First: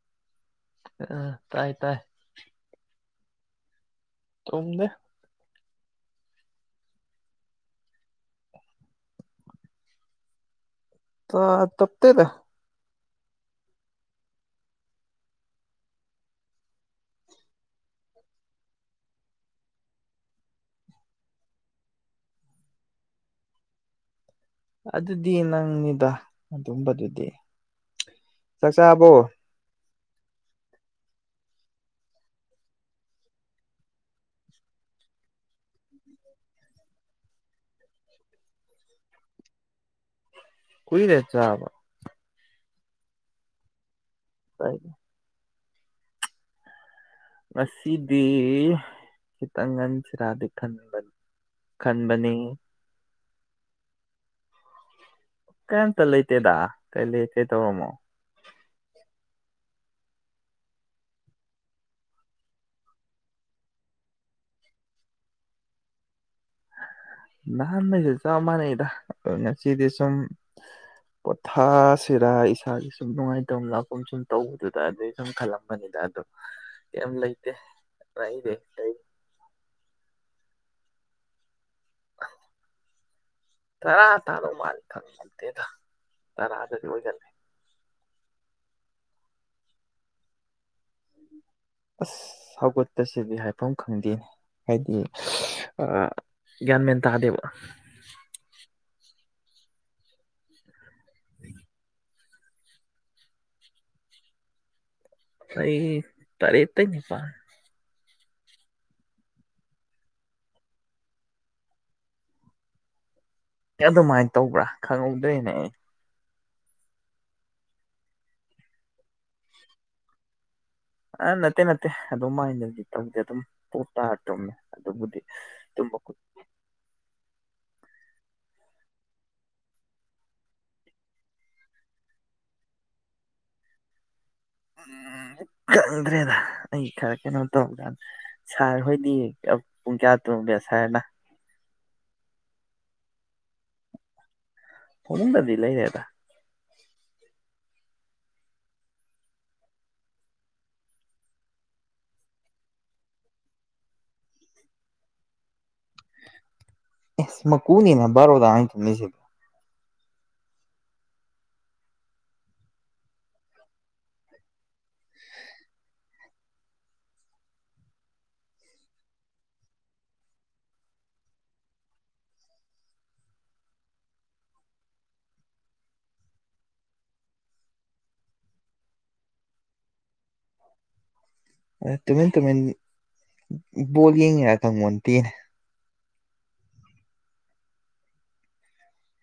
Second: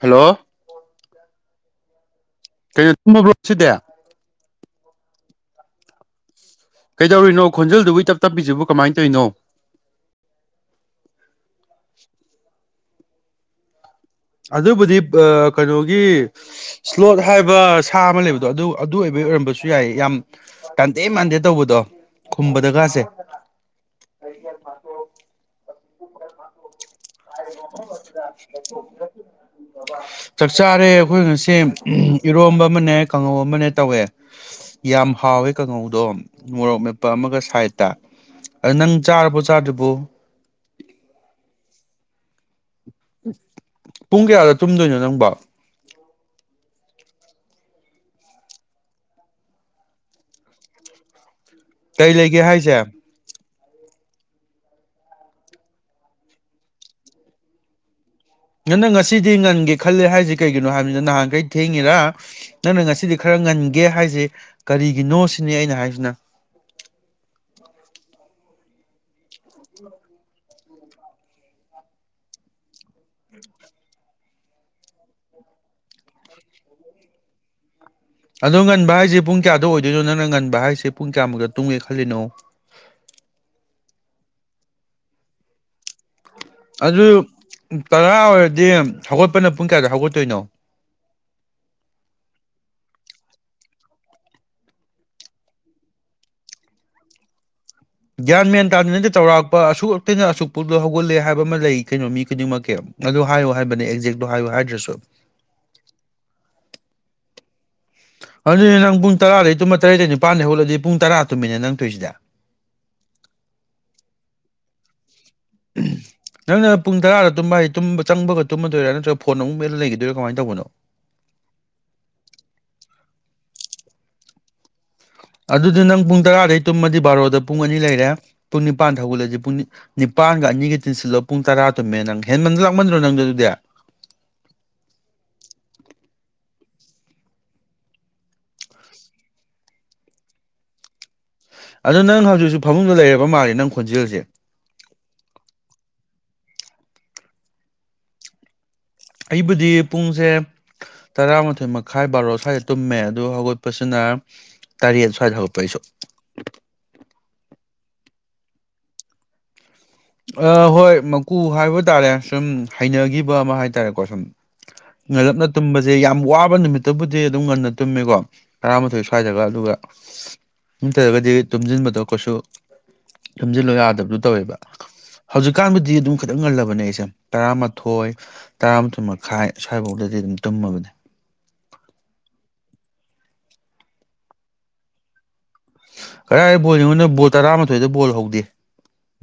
hello ꯑ ꯇꯥꯏ ꯇꯥꯏ ꯀꯩꯅꯣ ꯇꯝꯃꯕꯣ ꯉꯁꯤꯗꯦ ꯇꯣꯝꯗ ꯀꯩꯗꯧꯔꯤꯅꯣ ꯈꯣꯟꯖꯦꯜꯗꯨꯕꯨ ꯏ ꯇꯞ ꯇꯞꯄꯤꯁꯤꯕꯨ ꯀꯃꯥꯏꯅ ꯇꯧꯔꯤꯅꯣ ꯑ ꯇꯞꯇꯦ ꯗ ꯑꯗꯨꯕꯨꯗꯤ ꯀꯩꯅꯣꯒꯤ ꯏꯁ꯭ꯂꯣꯠ ꯍꯥꯏꯕ ꯁꯥ ꯑꯃ ꯂꯩꯕꯗꯣ ꯑꯗꯨ ꯑꯗꯨ ꯑꯣꯏꯕꯒꯤ ꯑꯣꯏꯔꯝꯕꯁꯨ ꯌꯥꯏ ꯌꯥꯝ ꯇꯥꯟꯗꯦ ꯃꯥꯟꯗꯦ ꯇꯧꯕꯗꯣ ꯈꯨꯝꯕ ꯗꯒꯥꯁꯦ ꯑꯗꯨꯗꯤ ꯅꯪꯅꯤꯗ ꯑꯗꯨꯝꯕꯗꯨꯗꯤ ꯆꯥꯛ ꯆꯥꯕꯣ [unintelligible] ꯆꯥꯛ ꯆꯥꯔꯦ ꯑꯩꯈꯣꯏ ꯉꯁꯤ ꯏꯔꯣꯝꯕ ꯑꯃꯅꯦ ꯀꯥꯡꯉꯧ ꯑꯃꯅꯦ ꯇꯧꯋꯦ ꯌꯥꯝ ꯍꯥꯎꯋꯦ ꯀꯥꯡꯉꯧꯗꯣ ꯃꯣꯔꯣꯛ ꯃꯦꯠꯞꯄ ꯑꯃꯒ ꯁꯥꯏꯗꯠꯇ ꯑꯗꯣ ꯅꯪ ꯆꯥꯔꯕꯣ ꯆꯥꯗꯔꯤꯕꯣ ꯀꯨꯏꯔꯦ ꯆꯥꯕ ꯑ ꯄꯨꯡ ꯀꯌꯥꯗ ꯇꯨꯝꯗꯣꯏꯅꯣ ꯅꯪꯕꯣ ꯉꯁꯤꯗꯤ ꯈꯤꯇꯪ ꯉꯟꯁꯤꯔꯗꯤ ꯈꯟꯕꯅꯤ ꯀꯔꯤ ꯂꯩꯒꯦ ꯍꯥꯏꯁꯦ ꯀꯩꯝꯇ ꯂꯩꯇꯦꯗ ꯀꯔꯤ ꯂꯩ ꯀꯩꯇꯧꯔꯝꯃꯣ ꯅꯪꯅ ꯉꯁꯤꯗꯤ ꯉꯟꯒꯦ ꯈꯂꯦ ꯍꯥꯏꯁꯦ ꯀꯩꯒꯤꯅꯣ ꯍꯥꯏꯕꯅꯤꯅ ꯅꯍꯥꯟꯈꯩ ꯊꯦꯡꯉꯤꯔ ꯅꯪꯅ ꯉꯁꯤꯗꯤ ꯈꯔ ꯉꯟꯒꯦ ꯍꯥꯏꯁꯦ ꯀꯔꯤꯒꯤꯅꯣ ꯁꯤꯅꯤ ꯑꯩꯅ ꯍꯥꯏꯁꯤꯅ ꯅꯍꯥꯟ ꯆꯞ ꯃꯥꯟꯅꯩꯗ ꯉꯁꯤꯗꯤ ꯁꯨꯝ ꯄꯣꯊꯁꯤꯔꯥ ꯏꯁꯥꯒꯤꯁꯨ ꯅꯨꯡꯉꯥꯏ ꯇ ꯂꯥꯛꯀꯨꯝ ꯁꯨꯝ ꯇꯧꯗꯦꯗ ꯑꯗꯨꯗꯩ ꯁꯨꯝ ꯈꯜꯂꯝꯄꯅꯤꯗ ꯑꯗꯣ ꯀꯩꯝ ꯂꯩꯇꯦ ꯂꯩꯗꯤ ꯑꯗꯣ ꯉꯟꯕ ꯂꯩ ꯍꯥꯏꯁꯦ ꯄꯨꯡ ꯀꯌꯥꯗ ꯑꯣꯏꯗꯣꯏꯅꯣ ꯅꯪꯅ ꯉꯟꯕ ꯍꯥꯏꯁꯦ ꯄꯨꯡ ꯀꯌꯥꯃꯨꯝꯇ ꯇꯨꯡꯉꯦ ꯈꯜꯂꯤꯅꯣ ꯇꯥꯔ ꯇꯗꯧꯃꯥꯟꯗꯦꯗ ꯈꯪꯇꯦꯇ ꯑꯗꯨ ꯇꯔꯥ ꯑꯣꯏꯔꯗꯤ ꯍꯧꯒꯠꯄꯅ ꯄꯨꯡ ꯀꯌꯥꯗ ꯍꯧꯒꯠꯇꯣꯏꯅꯣ ꯑꯁ ꯍꯧꯒꯠꯄꯁꯤꯗꯤ ꯍꯥꯏꯐꯝ ꯈꯪꯗꯦꯅꯦ ꯍꯥꯏꯗꯤ ꯑꯥ ꯒ꯭ꯌꯥꯟ ꯃꯦꯟ ꯇꯥꯗꯦꯕ ꯒ꯭ꯌꯥꯟ ꯃꯦꯟ ꯇꯗꯔꯤ ꯉꯩ ꯇꯧ ꯆꯧꯔꯥꯛ ꯑꯁꯨꯛꯇꯩꯅ ꯑꯁꯨꯛꯄꯨ ꯑꯗꯣ ꯍꯧꯒꯠꯂꯦ ꯍꯥꯏꯕ ꯑꯃ ꯂꯩ ꯀꯩꯅꯣ ꯃꯤ ꯈꯨꯗꯤꯡꯃꯛꯀꯤ ꯑꯗꯨ ꯍꯥꯏꯌꯨ ꯍꯥꯏꯕꯅꯦ ꯑꯦꯛꯖꯦꯛꯇꯣ ꯍꯥꯏꯌꯨ ꯍꯥꯏꯗ꯭ꯔꯁꯨ ꯑꯩ ꯇꯔꯦꯠꯇꯩ ꯅꯤꯄꯥꯟ ꯑꯗꯨꯗꯤ ꯅꯪ ꯄꯨꯡ ꯇꯔꯥꯗꯒꯤ ꯇꯨꯝꯃ ꯇꯔꯦꯗ ꯅꯤꯄꯥꯥꯟꯗꯒꯤ ꯍꯧꯒꯠꯂꯗꯤ ꯄꯨꯡ ꯇꯔꯥ ꯇꯨꯝꯃꯤꯟꯅ ꯅꯪ ꯇꯣꯏꯁꯤꯗ ꯑꯗꯨꯃꯥꯏꯅ ꯇꯧꯕ꯭ꯔꯥ ꯈꯪꯍꯧ ꯂꯩꯅꯦ [unintelligible] ꯅꯪꯅ ꯄꯨꯡ ꯇꯔꯥꯗ ꯇꯨꯝꯕ ꯍꯥꯏꯗꯤ ꯇꯨꯝꯕ ꯆꯪꯕꯒ ꯇꯨꯝꯃꯗꯣꯏꯔꯥ ꯅꯠꯇ꯭ꯔꯒ ꯐꯣꯟ ꯑꯃꯨꯛ ꯃꯦꯠꯂꯒ ꯂꯩꯈꯤꯗꯣꯏꯔꯥ ꯀꯃꯥꯏꯅ ꯇꯧꯕꯅꯣ ꯑ ꯅꯠꯇꯦ ꯅꯠꯇꯦ ꯑꯗꯨꯃꯥꯅꯗꯤ ꯇꯩꯗꯦ ꯗꯨꯝ ꯄꯣꯞ ꯇꯥꯔ ꯇꯨꯝꯃꯤ ꯑꯗꯨꯗꯤ ꯅꯪ ꯄꯨꯡ ꯇꯔꯥꯗꯩ ꯇꯨꯝꯃꯗꯤ ꯕꯥꯔꯣꯗ ꯄꯨꯡ ꯑꯅꯤ ꯂꯩꯔꯦ ꯄꯨꯡ ꯅꯤꯄꯥꯟ ꯍꯧꯒꯠꯂꯗꯤ ꯄꯨꯡ ꯅꯤꯄꯥꯟꯒ ꯑꯅꯤꯒ ꯇꯤꯟꯁꯤꯜꯂꯣ ꯄꯨꯡ ꯇꯔꯥ ꯇꯨꯝꯃꯦ ꯅꯪ ꯍꯦꯟꯃꯟ ꯂꯥꯛꯃꯟꯗ꯭ꯔꯣ ꯅꯪꯗꯤ ꯑꯗꯨꯗꯤ ꯎ ꯈꯪꯗ꯭ꯔꯦꯗ ꯑꯩ ꯈꯔ ꯀꯩꯅꯣ ꯇꯧꯕꯀꯗ ꯁꯥꯔ ꯍꯣꯏꯗꯤ ꯄꯨꯡ ꯀꯌꯥ ꯇꯨꯝꯒꯦ ꯁꯥꯔꯅ ꯑꯗ ꯅꯪ ꯍꯧꯖꯤꯛꯁꯨ ꯐꯃꯨꯡꯗ ꯂꯩꯔꯕ ꯃꯥꯜꯂꯦ ꯅꯪ ꯈꯣꯟꯖꯦꯜꯁꯦ ꯐꯃꯨꯡꯗꯗꯤ ꯂꯩꯔꯦꯗ ꯑꯩꯕꯨꯗꯤ ꯄꯨꯡꯁꯦ ꯇꯔꯥꯃꯥꯊꯣꯏ ꯃꯈꯥꯏ ꯕꯥꯔꯣ ꯁ꯭ꯋꯥꯏꯗ ꯇꯨꯝꯃꯦ ꯑꯗꯨ ꯍꯧꯒꯠꯄꯁꯤꯅ ꯇꯔꯦꯠ ꯁ꯭ꯋꯥꯏꯗ ꯍꯧꯒꯠꯄ ꯑꯩꯁꯨ ꯑꯁ ꯃꯀꯨꯅꯤꯗ ꯕꯔꯣꯗ ꯑꯥ ꯇꯨꯃꯤꯁꯤ ꯑꯥ ꯍꯣꯏ ꯃꯀꯨ ꯍꯥꯏꯕ ꯇꯥꯔꯦ ꯁꯨꯝ ꯍꯩꯅꯈꯤꯕ ꯑꯃ ꯍꯥꯏ ꯇꯥꯔꯦꯀꯣ ꯁꯨꯝ ꯉꯜꯂꯞꯅ ꯇꯨꯝꯕꯁꯦ ꯌꯥꯝ ꯋꯥꯕ ꯅꯨꯃꯤꯠꯇꯕꯨꯗꯤ ꯑꯗꯨꯝ ꯉꯟꯅ ꯇꯨꯝꯃꯦꯀꯣ ꯇꯔꯥꯃꯥꯊꯣꯏ ꯁ꯭ꯋꯥꯏꯗꯒ ꯑꯗꯨꯒ ꯠꯇ꯭ꯔꯒꯗꯤ ꯇꯨꯝꯁꯤꯟꯕꯗꯣ ꯀꯩꯁꯨ ꯇꯨꯝꯖꯤꯟꯕ ꯌꯥꯗꯕꯗꯨ ꯇꯧꯋꯦꯕ ꯍꯧꯖꯤꯛꯀꯥꯟꯕꯨꯗꯤ ꯑꯗꯨꯝ ꯈꯤꯇꯪ ꯉꯜꯂꯕꯅꯦ ꯑꯩꯁꯦ ꯇꯔꯥꯃꯥꯊꯣꯏ ꯇꯔꯥꯃꯥꯊꯣꯏ ꯃꯈꯥꯏ ꯁ꯭ꯋꯥꯏꯐꯥꯎꯗꯗꯤ ꯑꯗꯨꯝ ꯇꯨꯝꯃꯕꯅꯦ ꯇꯨꯃꯤꯟ ꯇꯨꯃꯤꯟ ꯕꯣꯜ ꯌꯦꯡꯂꯤꯔ ꯈꯪꯄꯣꯠꯇꯦ ꯀꯗꯥꯏ ꯕꯣꯜꯌꯦꯡꯕꯅꯣ ꯕꯣꯜ ꯇꯔꯥꯃꯥꯊꯣꯏꯗ ꯕꯣꯜ ꯍꯧꯗꯦ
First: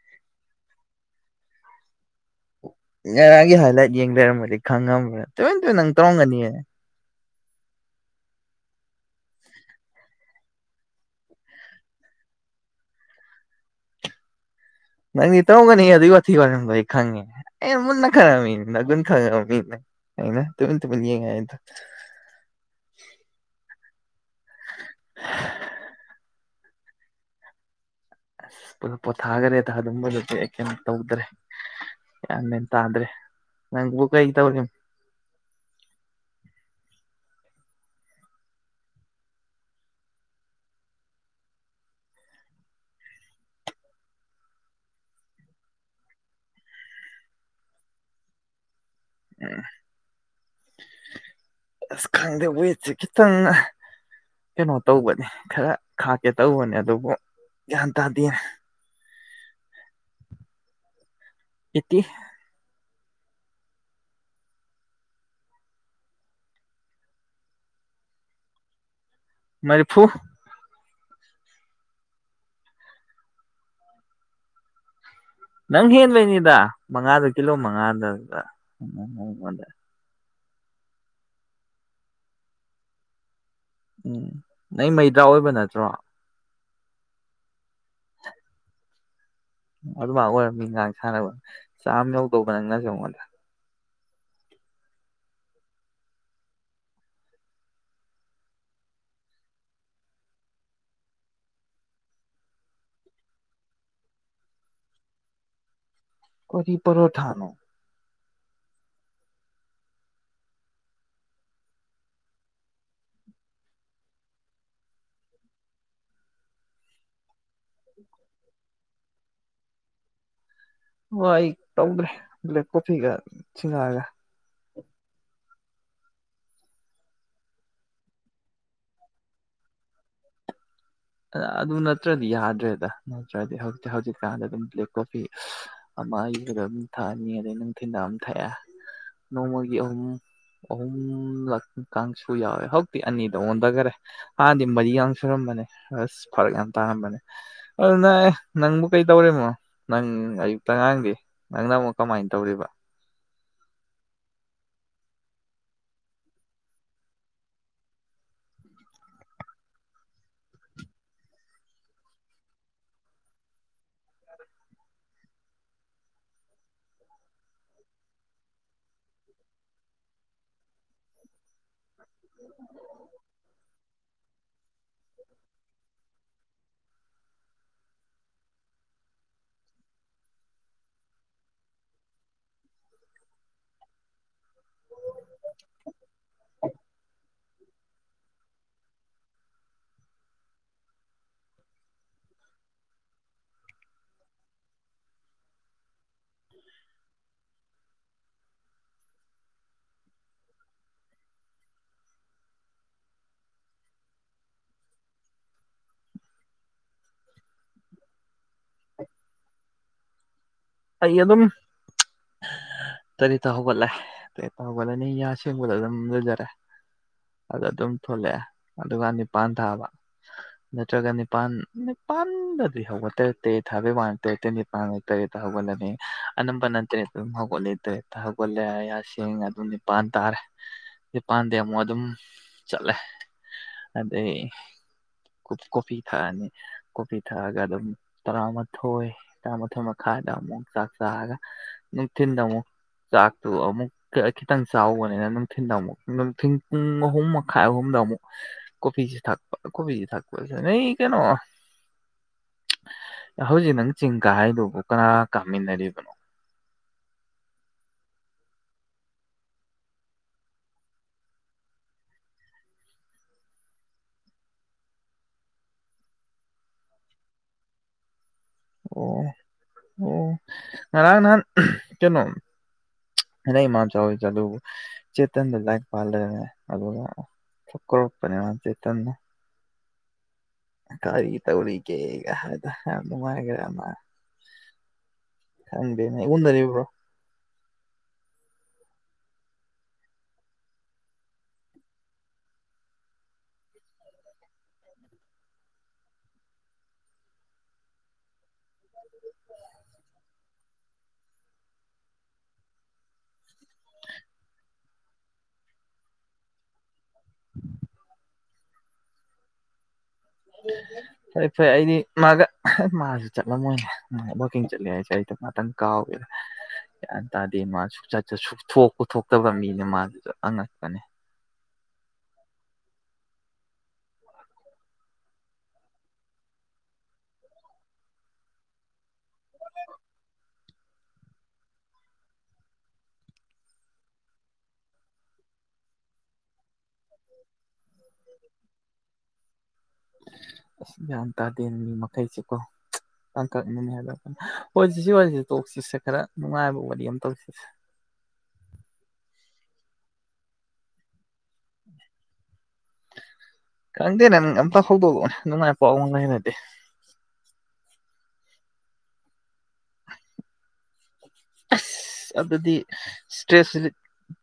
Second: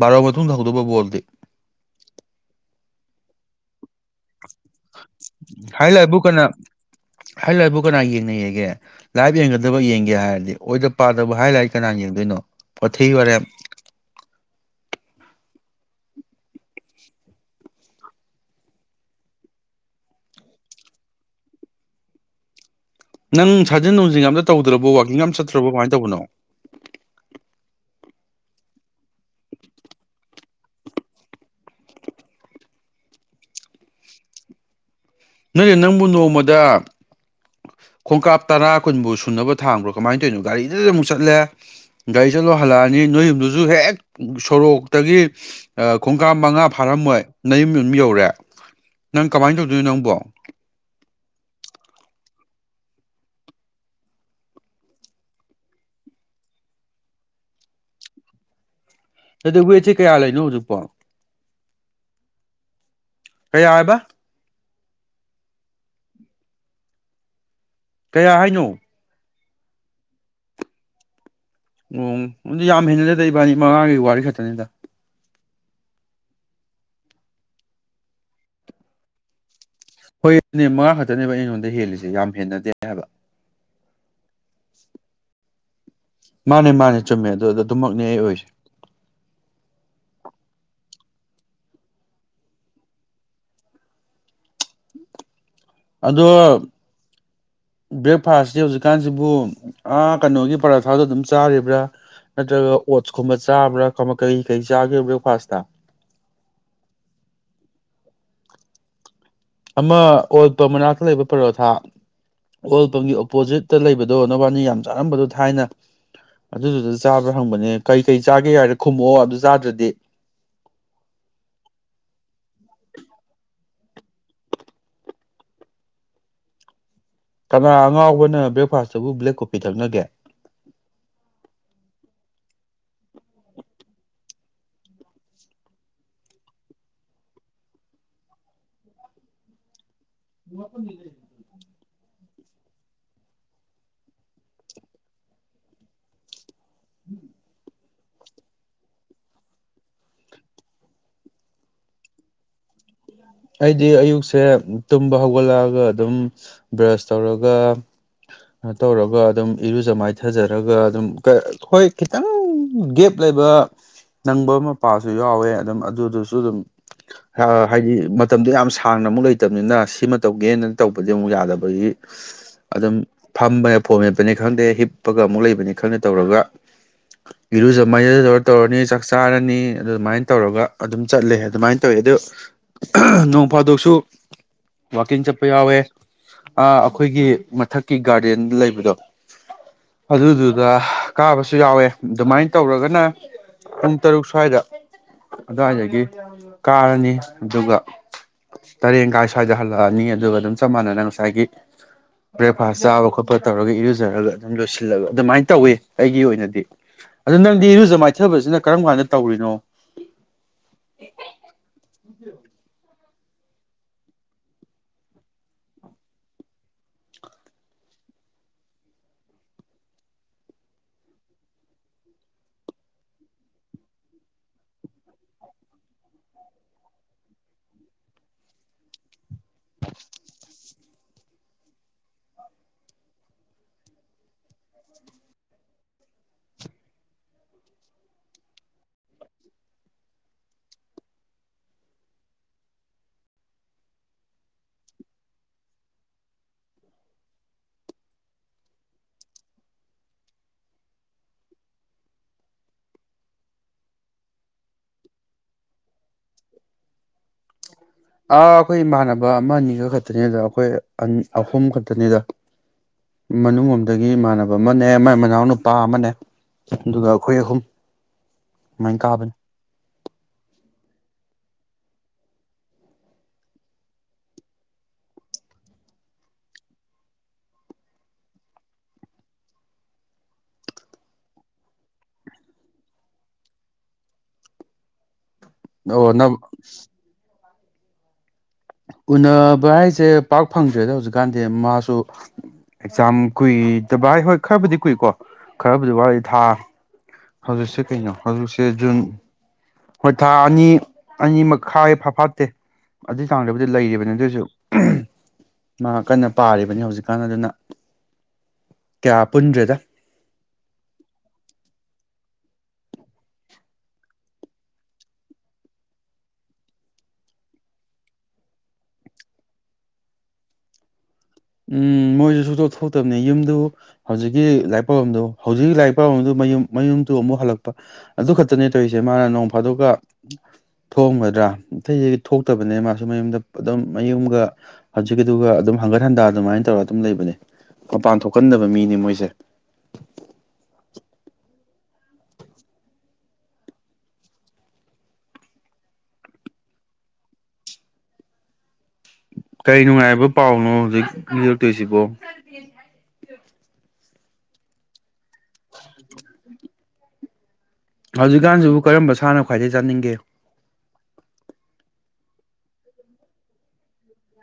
ꯕꯥꯔꯣ ꯃꯇꯨꯡꯗ ꯍꯧꯗꯧꯕ ꯕꯣꯜꯗꯤ [unintelligible] ꯌꯦꯡ ꯂꯩꯔꯝꯃꯗꯤ ꯈꯪꯉꯝꯒꯅꯤ ꯇꯨꯃꯤꯟ ꯇꯨꯃꯤꯟ ꯅꯪ ꯍꯥꯏ ꯂꯥꯏꯠꯕꯨ ꯀꯅꯥ ꯇꯧꯔꯝꯒꯅꯤꯌꯦ ꯍꯥꯏ ꯂꯥꯏꯠꯕꯨ ꯀꯅꯥ ꯌꯦꯡꯅꯩ ꯌꯦꯡꯒꯦ ꯂꯥꯏꯞ ꯌꯦꯡꯒꯗꯕ ꯌꯦꯡꯒꯦ ꯍꯥꯏꯔꯗꯤ ꯑꯣꯏꯗ ꯄꯥꯗꯕ ꯍꯥꯏꯠ ꯂꯥꯏꯠ ꯀꯅꯥꯅ ꯌꯦꯡꯗꯣꯏꯅꯣ ꯋꯥꯊꯤ ꯋꯥꯔꯦꯝ ꯅꯪꯗꯤ ꯇꯧꯒꯅꯤ ꯑꯗꯨꯒꯤ ꯋꯥꯊꯤ ꯋꯥꯔꯦꯝ ꯑꯩ ꯈꯪꯉꯦ ꯑꯦ ꯃꯨꯟꯅ ꯈꯪꯕ ꯃꯤꯅꯦ ꯅꯒꯨꯟ ꯈꯪꯕ ꯑꯩꯅ ꯇꯨꯃꯤꯟ ꯇꯨꯃꯤꯟ ꯌꯦꯡꯉꯦ ꯍꯥꯏꯕ ꯅꯪ ꯁꯥꯖꯟ ꯅꯨꯡꯖꯤꯡ ꯑꯝꯇ ꯇꯧꯗ꯭ꯔꯕꯣ ꯋꯥꯥꯛꯀꯤꯡ ꯑꯝ ꯆꯠꯇ꯭ꯔꯕꯣ ꯀꯃꯥꯏ ꯇꯧꯕꯅꯣ ꯑꯁ ꯄꯣꯊꯥꯈ꯭ꯔꯦꯗ ꯑꯗꯨꯝꯕꯗꯨꯗꯤ ꯀꯩꯅꯣ ꯇꯧꯗ꯭ꯔꯦ ꯒꯥꯟ ꯃꯦꯟ ꯇꯥꯗ꯭ꯔꯦ ꯅꯪꯕꯨ ꯀꯩ ꯇꯧꯔꯤ ꯅꯣꯏꯅꯦ ꯅꯪꯕꯨ ꯅꯣꯡꯃꯗ ꯈꯣꯡꯀꯥꯞ ꯇꯔꯥ ꯀꯨꯟꯕꯨ ꯁꯨꯅꯕ ꯊꯥꯡꯕ꯭ꯔꯣ ꯀꯃꯥꯏꯅ ꯇꯧꯔꯤꯅꯣ ꯒꯥꯔꯤꯗꯨꯗ ꯑꯃꯨꯛ ꯆꯠꯂꯦ ꯒꯥꯔꯤ ꯆꯠꯂꯣ ꯍꯜꯂꯛꯑꯅꯤ ꯅꯣꯏꯌꯨꯝꯗꯨꯁꯨ ꯍꯦꯛ ꯁꯣꯔꯣꯛꯇꯒꯤ ꯈꯣꯡꯀꯥꯞ ꯃꯉꯥ ꯐꯥꯔꯝꯃꯣꯏ ꯅꯌꯨꯝ ꯑꯗꯨꯝ ꯌꯧꯔꯦ ꯅꯪ ꯀꯃꯥꯏꯅ ꯇꯧꯗꯣꯏꯅ ꯅꯪꯕꯣ ꯑꯁ ꯈꯪꯗꯦ ꯋꯦꯠꯁꯦ ꯈꯤꯇꯪ ꯀꯩꯅꯣ ꯇꯧꯕꯅꯤ ꯈꯔ ꯈꯥꯛꯀꯦ ꯇꯧꯕꯅꯦ ꯑꯗꯨꯕꯨ ꯒ꯭ꯌꯥꯟ ꯇꯥꯗꯦꯅ ꯑꯗꯨꯕꯨ ꯋꯦꯠꯁꯦ ꯀꯌꯥ ꯂꯩꯅꯣ ꯍꯧꯖꯤꯛꯄꯣ ꯑꯦꯠꯇꯤ ꯀꯩ ꯍꯥꯏꯕ ꯀꯌꯥ ꯍꯥꯏꯅꯣ ꯃꯔꯤ ꯐꯨ ꯎꯝ ꯑꯗꯨ ꯌꯥꯝ ꯍꯦꯟꯅꯂ ꯂꯩ ꯕꯥꯅꯤ ꯃꯉꯥꯒꯤ ꯋꯥꯔꯤ ꯈꯛꯇꯅꯤꯗ ꯅꯪ ꯍꯦꯟꯂꯣꯏꯅꯤꯗ ꯃꯉꯥꯗ ꯀꯤꯂꯣ ꯃꯉꯥꯗꯗ ꯍꯣꯏꯅꯦ ꯃꯉꯥ ꯈꯛꯇꯅꯦꯕ ꯑꯩ ꯅꯪꯉꯣꯟꯗ ꯍꯦꯜꯂꯤꯁꯦ ꯌꯥꯝ ꯍꯦꯟꯅꯗꯦ ꯍꯥꯏꯕ ꯎꯝ ꯅ ꯃꯩꯗ꯭ꯔꯥ ꯑꯣꯏꯣꯏꯕꯅꯗꯤ [unintelligible] ꯃꯥꯅꯦ ꯃꯥꯅꯦ ꯆꯨꯝꯃꯦ ꯑꯗꯨꯗ ꯑꯗꯨꯝꯃꯛꯅꯦ ꯑꯩ ꯑꯣꯏꯁꯦ ꯑꯗꯨꯃꯥꯏ ꯑꯣꯏꯔꯝꯃꯤ ꯉꯥꯡ ꯁꯥꯟꯅꯕ ꯆꯥ ꯑꯃ ꯌꯧꯗꯧꯕ ꯅꯪꯅꯁꯦ ꯑꯩꯉꯣꯟꯗ ꯑꯗꯣ ꯕ꯭ꯔꯦꯛꯐꯥꯁꯇꯤ ꯍꯧꯖꯤꯛꯀꯥꯟꯁꯤꯕꯨ ꯀꯩꯅꯣꯒꯤ ꯄꯔꯥꯊꯥꯗꯣ ꯑꯗꯨꯝ ꯆꯥꯔꯤꯕ꯭ꯔꯥ ꯅꯠꯇ꯭ꯔꯒ ꯑꯣꯠꯁꯀꯨꯝꯕ ꯆꯥꯕ꯭ꯔꯥ ꯀꯩ ꯀꯩ ꯆꯥꯒ ꯕ꯭ꯔꯦꯛꯐꯥꯁꯇ ꯀꯔꯤ ꯄꯔꯣꯊꯥꯅ ꯑꯃ ꯑꯣꯜꯄꯝ ꯃꯅꯥꯛꯇ ꯂꯩꯕ ꯄꯔꯣꯊꯥ ꯑꯣꯜꯄꯝꯒꯤ ꯑꯣꯄꯣꯖꯤꯠꯇ ꯂꯩꯕꯗꯣ ꯅꯕꯥꯅꯤ ꯌꯥꯝ ꯆꯥꯔꯝꯕꯗꯣ ꯊꯥꯏꯅ ꯑꯗꯨꯗꯨꯗ ꯆꯥꯕ꯭ꯔꯥ ꯍꯪꯕꯅꯦ ꯀꯩ ꯀꯩ ꯆꯥꯒꯦ ꯍꯥꯏꯔꯦ ꯈꯨꯝꯃꯛꯑꯣ ꯑꯗꯨ ꯆꯥꯗ꯭ꯔꯗꯤ ꯋꯥ ꯑꯩ ꯇꯧꯗ꯭ꯔꯦ ꯂꯦꯞ ꯄꯣꯠꯆꯩꯒ [unintelligible] ꯀꯅꯥ ꯑꯉꯥꯎꯕꯅ ꯕ꯭ꯔꯦꯛꯐꯥꯁꯇꯕꯨ ꯕ꯭ꯂꯦꯛ ꯀꯣꯐꯤ ꯊꯛꯅꯒꯦ ꯑꯗꯨ ꯅꯠꯇ꯭ꯔꯗꯤ ꯌꯥꯗ꯭ꯔꯦꯗ ꯅꯠꯇ꯭ꯔꯗꯤ ꯍꯧꯖꯤꯛ ꯍꯧꯖꯤꯛꯀꯥꯟꯗ ꯑꯗꯨꯝ ꯕ꯭ꯂꯦꯛ ꯀꯣꯐꯤ ꯑꯃꯕꯗ ꯑꯗꯨꯝ ꯊꯛꯑꯅꯤ ꯑꯗꯩ ꯅꯨꯡꯊꯤꯜꯗ ꯑꯃꯝ ꯊꯛꯑꯦ ꯅꯣꯡꯃꯒꯤ ꯑꯍꯨꯝ ꯑꯍꯨꯝ ꯂꯛ ꯇꯤ ꯀꯥꯡꯁꯨ ꯌꯥꯎꯋꯦ ꯍꯧꯖꯤꯛꯇꯤ ꯑꯅꯤꯗ ꯑꯣꯟꯊꯈꯔꯦ ꯍꯥꯟꯗꯤ ꯃꯔꯤꯌ ꯁꯨꯔꯝꯕꯅꯦ ꯍꯁ ꯐꯔꯛ ꯌꯥꯝ ꯇꯥꯝꯕꯅꯦ ꯑꯗꯨꯅ ꯑꯦ ꯅꯪꯕꯨ ꯀꯩ ꯇꯧꯔꯤꯃꯣ ꯅꯪ ꯑꯌꯨꯛꯇ ꯑꯥꯡꯗꯤ ꯅꯪꯅ ꯑꯃꯨꯛ ꯀꯃꯥꯏꯅ ꯇꯧꯔꯤꯕ ꯑꯩꯗꯤ ꯑꯌꯨꯛꯁꯦ ꯇꯨꯝꯕ ꯍꯧꯒꯠꯂꯛꯑꯒ ꯑꯗꯨꯝ ꯕ꯭ꯔꯁ ꯇꯧꯔꯒ ꯇꯧꯔꯒ ꯑꯗꯨꯝ ꯏꯔꯨꯖ ꯃꯥꯏꯊꯖꯔꯒ ꯑꯗꯨꯝ ꯍꯣꯏ ꯈꯤꯇꯪ ꯒꯦꯞ ꯂꯩꯕ ꯅꯪꯕ ꯃꯄꯥꯁꯨ ꯌꯥꯎꯋꯦ ꯑꯗꯨꯝ ꯑꯗꯨꯗꯨꯁꯨ ꯑꯗꯨꯝ ꯍꯥꯏꯗꯤ ꯃꯇꯝꯗꯨꯗꯣ ꯌꯥꯝ ꯁꯥꯡꯅ ꯑꯃꯨꯛ ꯂꯩꯇꯕꯅꯤꯅ ꯁꯤꯃ ꯇꯧꯒꯦꯅꯅ ꯇꯧꯕꯗꯤ ꯑꯃꯨꯛ ꯌꯥꯗꯕꯒꯤ ꯑꯗꯨꯝ ꯐꯝꯕꯅꯦ ꯐꯣꯝ ꯃꯦꯠꯄꯅꯦ ꯈꯪꯗꯦ ꯍꯤꯞꯄꯒ ꯑꯃꯨꯛ ꯂꯩꯕꯅꯤ ꯈꯪꯗꯦ ꯇꯧꯔꯒ ꯏꯔꯨꯖ ꯃꯥꯏꯖꯗꯧꯔ ꯇꯧꯔꯅꯤ ꯆꯥꯛ ꯆꯥꯔꯅꯤ ꯑꯗꯨꯃꯥꯏꯅ ꯇꯧꯔꯒ ꯑꯗꯨꯝ ꯆꯠꯂꯦ ꯑꯗꯨꯃꯥꯏꯅ ꯇꯧꯋꯦ ꯑꯗꯨ ꯅꯣꯡ ꯐꯥꯗꯣꯛꯁꯨ ꯋꯥꯛꯀꯤꯡ ꯆꯠꯄ ꯌꯥꯎꯋꯦ ꯑꯩꯈꯣꯏꯒꯤ ꯃꯊꯛꯀꯤ ꯒꯥꯔꯗꯦꯟ ꯂꯩꯕꯗꯣ ꯑꯗꯨꯗꯨꯗ ꯀꯥꯕꯁꯨ ꯌꯥꯎꯋꯦ ꯑꯗꯨꯃꯥꯏꯅ ꯇꯧꯔꯒꯅ ꯄꯨꯡ ꯇꯔꯨꯛ ꯁ꯭ꯋꯥꯏꯗ ꯑꯗꯨꯋꯥꯏꯗꯒꯤ ꯀꯥꯔꯅꯤ ꯑꯗꯨꯒ ꯇꯔꯦꯟ ꯀꯥꯏ ꯁ꯭ꯋꯥꯏꯗ ꯍꯜꯂꯛꯑꯅꯤ ꯑꯗꯨꯒ ꯑꯗꯨꯝ ꯆꯞ ꯃꯥꯟꯅꯅ ꯉꯁꯥꯏꯒꯤ ꯕ꯭ꯔꯦꯛꯐꯥꯁ ꯆꯥꯕ ꯈꯣꯠꯄ ꯇꯧꯔꯒ ꯏꯔꯨꯖꯔꯒ ꯑꯗꯨꯝ ꯂꯣꯏꯁꯤꯜꯂꯒ ꯑꯗꯨꯃꯥꯏꯅ ꯇꯧꯋꯤ ꯑꯩꯒꯤ ꯑꯣꯏꯅꯗꯤ ꯑꯗꯨ ꯅꯪꯗꯤ ꯏꯔꯨꯖ ꯃꯥꯏꯊꯕꯁꯤꯅ ꯀꯔꯝ ꯀꯥꯟꯗ ꯇꯧꯔꯤꯅꯣ ꯑꯩ ꯑꯗꯨꯝ ꯇꯔꯦꯠꯇ ꯍꯧꯒꯠꯂꯦ ꯇꯔꯦꯠꯇ ꯍꯧꯒꯠꯂꯅꯤ ꯌꯥꯁꯦꯡꯕꯗ ꯑꯗꯨꯝ ꯂꯣꯏꯖꯔꯦ ꯑꯗ ꯑꯗꯨꯝ ꯊꯣꯜꯂꯛꯑꯦ ꯑꯗꯨꯒ ꯅꯤꯄꯜ ꯊꯥꯕ ꯅꯠꯇ꯭ꯔꯒ ꯅꯤꯄꯥꯜ ꯅꯤꯄꯜꯗꯗꯤ ꯍꯧꯒꯠ ꯇꯔꯦ ꯇꯔꯦꯠ ꯊꯥꯕꯩ ꯋꯥ ꯇꯔꯦꯠꯠꯇ ꯅꯤꯄꯥꯟꯒ ꯇꯔꯦꯠ ꯍꯧꯒꯠꯂꯅꯤ ꯑꯅꯝꯕ ꯅꯠꯇꯦ ꯑꯗꯨꯝ ꯍꯧꯒꯠꯂꯦ ꯍꯧꯒꯠꯂꯦ ꯌꯥ ꯁꯦꯡꯉꯦ ꯑꯗꯨ ꯅꯤꯄꯥꯟ ꯇꯥꯔꯦ ꯅꯤꯄꯥꯟꯗꯦ ꯑꯃꯨꯛ ꯑꯗꯨꯝ ꯆꯠꯂꯦ ꯑꯗꯩ ꯀꯣꯐꯤ ꯊꯛꯑꯅꯤ ꯀꯣꯐꯤ ꯊꯛꯑꯒ ꯑꯗꯨꯝ ꯇꯔꯥꯃꯥꯊꯣꯏ ꯇꯔꯥꯃꯥꯊꯣꯏ ꯃꯈꯥꯏ ꯃꯈꯥꯏꯗ ꯑꯃꯨꯛ ꯆꯥꯛ ꯆꯥꯔꯒ ꯅꯨꯡꯊꯤꯟꯗ ꯑꯃꯨꯛ ꯆꯥꯛꯇꯨ ꯑꯃꯨꯛ ꯈꯤꯇꯪ ꯆꯥꯎꯕꯅꯤꯅ ꯅꯨꯡꯊꯤꯟꯗ ꯑꯃꯨꯛ ꯅꯨꯡꯊꯤꯟ ꯄꯨꯡ ꯑꯍꯨꯝ ꯃꯈꯥꯏ ꯑꯍꯨꯝꯗ ꯑꯃꯨꯛ ꯀꯣꯐꯤꯁꯤ ꯊꯛꯄ ꯀꯣꯐꯁꯤ ꯊꯛꯄꯁꯦ ꯅꯣꯏ ꯀꯩꯅꯣ ꯍꯧꯖꯤꯛ ꯅꯪ ꯆꯤꯡ ꯀꯥ ꯍꯥꯏꯗꯨꯕꯨ ꯅꯥ ꯀꯃꯤ ꯅꯔꯤꯕꯅꯣ ꯑꯥ ꯑꯩꯈꯣꯏ ꯏꯃꯥꯟꯅꯕ ꯑꯃ ꯑꯅꯤꯈ ꯈꯛꯇꯅꯤꯗ ꯑꯩꯈꯣꯏ ꯑꯍꯨꯝ ꯈꯛꯇꯅꯤꯗ ꯃꯅꯨꯡ ꯔꯣꯝꯗꯒꯤ ꯏꯃꯥꯟꯅꯕ ꯑꯃꯅꯦ ꯃ ꯃꯅꯥꯎ ꯅꯨꯄꯥ ꯑꯃꯅꯦ ꯑꯗꯨꯒ ꯑꯩꯈꯣꯏ ꯑꯍꯨꯝ ꯑꯗꯨꯃꯥꯏꯅ ꯑꯣ ꯀꯥꯕꯅꯦ ꯑꯣ ꯉꯔꯥꯡ ꯅꯍꯥꯟ ꯀꯩꯅꯣꯗꯩ ꯏꯃꯥ ꯆꯥꯎꯔꯤꯁꯦ ꯑꯗꯨꯕꯨ ꯆꯦꯇꯟꯗ ꯂꯥꯏꯔꯤꯛ ꯄꯥꯜꯂꯅꯦ ꯑꯗꯨꯒ ꯀꯧꯔꯛꯄꯅꯦ ꯆꯇꯗ ꯀꯔꯤ ꯇꯧꯔꯤ ꯀꯦꯒ ꯅꯨꯅꯨꯡꯃꯒ꯭ꯔꯃ [unintelligible] ꯑꯣ ꯅꯪ ꯎꯅꯕ ꯍꯥꯏꯁꯦ ꯄꯥꯛ ꯐꯪꯗ꯭ꯔꯦꯗ ꯍꯧꯖꯤꯛꯀꯥꯟꯗꯤ ꯃꯥꯁꯨ ꯑꯦꯛꯖꯥꯝ ꯀꯨꯏꯗꯕ ꯍꯥꯏ ꯍꯣꯏ ꯈꯔꯕꯨꯗꯤ ꯀꯨꯏꯀꯣ ꯈꯔꯕꯨꯗꯤ ꯋꯥꯔꯤ ꯊꯥ ꯍꯧꯖꯤꯛꯁꯦ ꯀꯩꯅꯣ ꯍꯧꯖꯤꯛꯁꯦ ꯖꯨꯟ ꯍꯣꯏ ꯊꯥ ꯑꯅꯤ ꯑꯅꯤ ꯃꯈꯥꯏ ꯐꯐꯥꯠꯇꯦ ꯑꯗꯨꯏ ꯍꯛꯆꯥꯡꯗꯕꯗ ꯂꯩꯔꯤꯕꯅꯤ ꯑꯗꯨꯑꯣꯏꯁꯨ ꯃꯥ ꯀꯟꯅ ꯄꯥꯔꯤꯕꯅꯤ ꯍꯧꯖꯤꯛꯀꯥꯟ ꯑꯗꯨꯅ ꯀꯌꯥ ꯄꯨꯟꯗ꯭ꯔꯦꯗ ꯐꯔꯦ ꯐꯔꯦ ꯑꯩꯗꯤ ꯃꯥꯒ ꯃꯥꯁꯨ ꯆꯠꯂꯝꯃꯣꯏꯅꯦ ꯃꯥ ꯋꯀꯤꯡ ꯆꯠꯂꯤ ꯍꯥꯏꯁꯦ ꯑꯩꯗ ꯉꯥꯛꯇꯪ ꯀꯥꯎꯋꯦ ꯒ꯭ꯌꯥꯟ ꯇꯥꯗꯦ ꯃꯥꯁꯨ ꯁꯨꯡꯆꯠ ꯄꯊꯣꯛꯇꯕ ꯃꯤꯅ ꯃꯥꯗꯨꯁꯨ ꯑꯉꯛꯄꯅꯦ ꯎꯝ ꯃꯣꯏꯁꯨ ꯁꯨꯛꯇꯣꯛ ꯊꯣꯛꯇꯕꯅꯦ ꯌꯨꯝꯗꯨ ꯍꯧꯖꯤꯛꯀꯤ ꯂꯥꯏꯔꯤꯛ ꯄꯥꯎꯕꯝꯗꯨ ꯍꯧꯖꯤꯛꯀꯤ ꯂꯥꯏꯔꯤꯛ ꯄꯔꯝꯗꯨ ꯃꯌꯨꯝ ꯃꯌꯨꯝꯗꯨ ꯑꯃꯨꯛ ꯍꯜꯂꯛꯄ ꯑꯗꯨ ꯈꯛꯇꯅꯦ ꯇꯧꯔꯤꯁꯦ ꯃꯥꯅ ꯅꯣꯡ ꯐꯥꯗꯣꯛꯀ ꯊꯣꯡꯒꯗ꯭ꯔꯥ ꯑꯇꯩꯁꯤ ꯊꯣꯛꯇꯕꯅꯦ ꯃꯥꯁꯨ ꯃꯌꯨꯝꯗ ꯑꯗꯨꯝ ꯃꯌꯨꯝꯒ ꯍꯧꯖꯤꯛꯀꯤꯗꯨꯒ ꯑꯗꯨꯝ ꯍꯪꯒꯠ ꯍꯟꯗꯥ ꯑꯗꯨꯃꯥꯏ ꯇꯧꯔꯒ ꯑꯗꯨꯝ ꯂꯩꯕꯅꯦ ꯃꯄꯥꯟ ꯊꯣꯛꯀꯟꯗꯕ ꯃꯤꯅꯦ ꯃꯣꯏꯁꯦ ꯒ꯭ꯌꯥꯟ ꯇꯥꯗꯦ ꯃꯤ ꯃꯈꯩꯁꯦꯀꯣ ꯇꯥꯡꯀꯛꯅꯅꯤ ꯍꯥꯏꯕꯥꯟꯗ ꯍꯣꯏ ꯁꯤ ꯁꯤ ꯋꯥꯔꯤꯁꯤꯦ ꯇꯣꯛꯁꯤꯁꯦ ꯈꯔ ꯅꯨꯡꯉꯥꯏꯕ ꯋꯥꯔꯤ ꯑꯃ ꯇꯧꯁꯤꯁꯦ ꯀꯔꯤ ꯅꯨꯡꯉꯥꯏꯕ ꯄꯥꯎꯅꯣ ꯍꯧꯖꯤꯛ [unintelligible] ꯍꯪꯗꯦ ꯅꯪ ꯉꯝꯄꯥ ꯍꯣꯕꯣ ꯉꯥꯏ ꯄꯋꯥ ꯃꯣꯟꯅꯗꯤ [unintelligible] ꯍꯧꯖꯤꯛꯀꯥꯟꯁꯤꯕꯨ ꯀꯔꯝꯕ ꯁꯥꯟꯅ ꯈꯣꯠ ꯈ꯭ꯋꯥꯏꯗꯒꯤ ꯆꯥꯅꯤꯡꯒꯦ ꯑꯁ ꯑꯗꯨꯗꯤ ꯏꯁꯇ꯭ꯔꯦꯁ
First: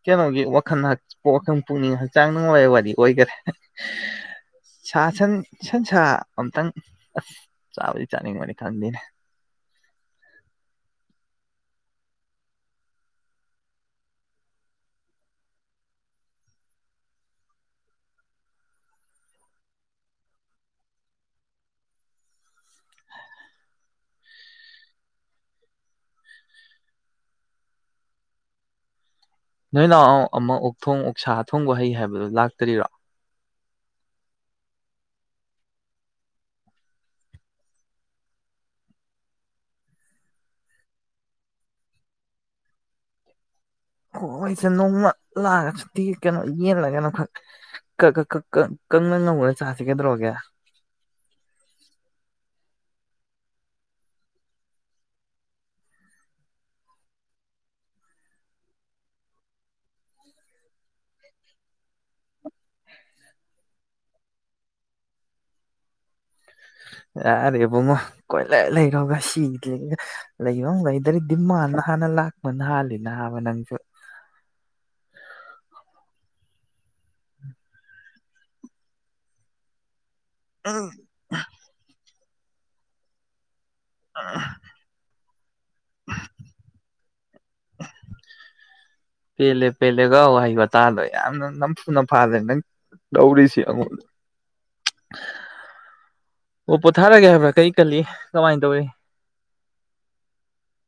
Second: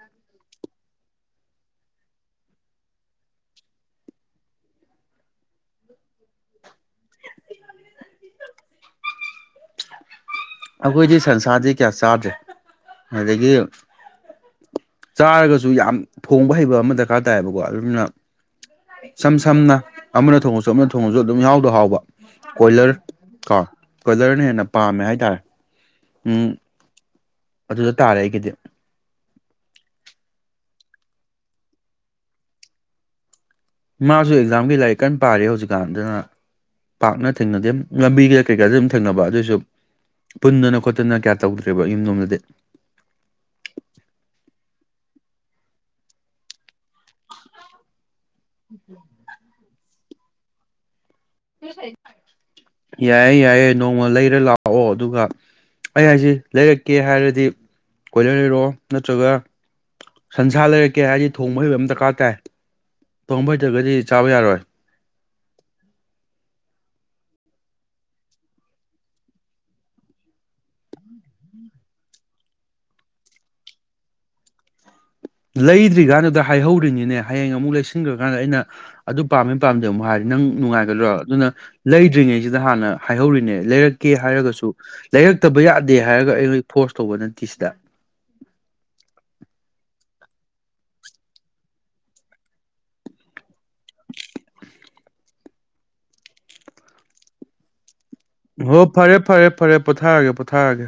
ꯀꯩꯅꯣꯒꯤ ꯋꯥꯈꯜ ꯋꯥꯈꯜ ꯄꯨꯛꯅꯤꯡ ꯍꯛꯆꯥꯡ ꯅꯨꯡꯉꯥꯏꯕ ꯋꯥꯔꯤ ꯑꯣꯏꯈꯔꯦ ꯁꯥ ꯁꯟ ꯁꯟ ꯁꯥ ꯑꯇꯪ ꯑꯁ ꯆꯥꯕꯗꯤ ꯆꯥꯅꯤꯡꯕꯅꯤ ꯈꯪꯗꯦꯅꯦ ꯑꯩꯈꯣꯏꯗꯤ ꯁꯟꯁꯥꯔꯗꯤ ꯀꯌꯥ ꯆꯥꯗ꯭ꯔꯦ ꯑꯗꯒꯤ ꯆꯥꯔꯒꯁꯨ ꯌꯥꯝ ꯊꯣꯡꯕ ꯍꯩꯕ ꯑꯃ ꯗꯔꯀꯥꯔ ꯇꯥꯏꯌꯦꯕꯀꯣ ꯑꯗꯨꯝꯅ ꯏꯁꯝ ꯁꯝꯅ ꯑꯃꯅ ꯊꯣꯡꯉꯁꯨ ꯑꯃꯅ ꯊꯣꯡꯉꯁꯨ ꯑꯗꯨꯝ ꯌꯥꯍꯥꯎꯗ ꯍꯥꯎꯕ ꯀꯣꯏꯂꯔ ꯀꯣ ꯀꯣꯏꯂꯔꯅ ꯍꯦꯟꯅ ꯄꯥꯝꯃꯦ ꯍꯥꯏꯇꯥꯔꯦ ꯎꯝ ꯑꯗꯨꯗ ꯇꯥꯔꯦ ꯑꯩꯒꯤꯗꯤ ꯅꯣꯏ ꯅꯅꯥꯎ ꯑꯃꯨꯛ ꯑꯣꯛ ꯊꯣꯡ ꯑꯣꯛꯁꯥ ꯊꯣꯡꯕ ꯍꯩ ꯍꯥꯏꯕꯗꯨ ꯂꯥꯛꯇꯔꯤꯔꯣ ꯃꯥꯁꯨ ꯑꯦꯛꯖꯥꯝꯒꯤ ꯂꯥꯏꯔꯤꯛ ꯀꯟꯅ ꯄꯥꯔꯤ ꯍꯧꯖꯤꯛꯀꯥꯟꯗꯨꯅ ꯄꯥꯛꯅ ꯊꯦꯡꯅꯗꯦ ꯂꯝꯕꯤꯒ ꯀꯔꯤꯀꯥꯗ ꯑꯗꯨꯝ ꯊꯦꯡꯅꯕ ꯑꯗꯨꯑꯣꯏꯁꯨ ꯄꯨꯟꯗꯅ ꯈꯣꯠꯇꯅ ꯀꯌꯥ ꯇꯧꯗ꯭ꯔꯦꯕ ꯌꯨꯝ ꯌꯣꯝꯗꯗꯤ ꯍꯣꯏ ꯑꯩꯁꯦ ꯅꯣꯡꯃ ꯂꯥꯛꯒ ꯈꯛꯇꯤ ꯀꯩꯅꯣ ꯌꯦꯜꯂꯒꯅꯣ ꯈꯛ ꯀꯪꯅ ꯉꯧꯅ ꯆꯥꯁꯤ ꯒꯗ꯭ꯔꯣꯒꯦ ꯌꯥꯏꯌꯦ ꯌꯥꯏꯌꯦ ꯅꯣꯡꯃ ꯂꯩꯔ ꯂꯥꯛꯑꯣ ꯑꯗꯨꯒ ꯑꯩ ꯍꯥꯏꯁꯤ ꯂꯩꯔꯛꯀꯦ ꯍꯥꯏꯔꯗꯤ ꯀꯣꯏꯂꯔ ꯂꯩꯔꯛꯑꯣ ꯅꯠꯇ꯭ꯔꯒ ꯁꯟꯁꯥ ꯂꯩꯔꯛꯀꯦ ꯍꯥꯏꯔꯗꯤ ꯊꯣꯡꯕ ꯍꯩꯕ ꯑꯃ ꯗꯔꯀꯥꯔ ꯇꯥꯏ ꯊꯣꯡꯕ ꯍꯩꯇ꯭ꯔꯒꯗꯤ ꯆꯥꯕ ꯌꯥꯔꯣꯏ ꯌꯥꯔꯦ ꯏꯕꯨꯡꯉꯣ ꯀꯣꯏꯂ ꯂꯩꯈ꯭ꯔꯣꯒ ꯁꯤꯗ ꯂꯩꯕ ꯂꯩꯗ꯭ꯔ ꯗꯤꯃꯥꯟ ꯍꯥꯟꯅ ꯂꯥꯛꯄ ꯅ ꯍꯥꯜꯂꯤ ꯅꯕ ꯅꯪꯁꯨ ꯂꯩꯗ꯭ꯔꯤꯀꯥꯟꯅꯗ ꯍꯥꯏꯍꯧꯔꯤꯅꯤ ꯅꯅꯦ ꯍꯌꯦꯡ ꯑꯃꯨꯛ ꯂꯩꯁꯤꯟꯈ꯭ꯔꯦ ꯍꯥꯏꯥꯟꯗ ꯑꯩꯅ ꯑꯗꯨ ꯄꯥꯝꯃꯦ ꯄꯥꯝꯗꯦ ꯑꯃꯨꯛ ꯍꯥꯏꯔꯤ ꯅꯪ ꯎꯝ ꯅꯨꯡꯉꯥꯏꯒꯗ꯭ꯔꯣ ꯑꯗꯨꯅ ꯂꯩꯗ꯭ꯔꯤꯉꯩꯁꯤ ꯁꯤꯗ ꯍꯥꯟꯅ ꯍꯥꯏꯍꯧꯔꯤꯅꯦ ꯂꯩꯔꯛꯀꯦ ꯍꯥꯏꯔꯒꯁꯨ ꯇ [inaudible] ꯐꯠꯇꯕ ꯌꯥꯗꯦ ꯍꯥꯏꯔꯒ ꯑꯩꯉꯣꯏ ꯐꯣꯔꯁ ꯑꯇꯧꯕ ꯅꯠꯇꯦ ꯁꯤꯗ ꯄꯦꯜꯂꯦ ꯄꯦꯜꯂꯦꯒ ꯋꯥꯍꯩ ꯋꯥꯇꯥꯗꯣ ꯌꯥꯝꯅ ꯅꯝꯐꯨ ꯅꯐꯥꯗ꯭ꯔꯦ ꯅꯪ ꯂꯧꯔꯤꯁꯤ ꯑꯩꯉꯣꯟꯗ ꯑꯣ ꯄꯣꯊꯥꯔꯒꯦ ꯍꯥꯏꯕꯥ ꯀꯔꯤ ꯀꯜꯂꯤ ꯀꯃꯥꯏꯅ ꯍꯣ ꯇꯧꯔꯤ ꯐꯔꯦ ꯐꯔꯦ ꯐꯔꯦ ꯄꯣꯊꯥꯔꯒꯦ ꯄꯣꯊꯥꯔꯒꯦ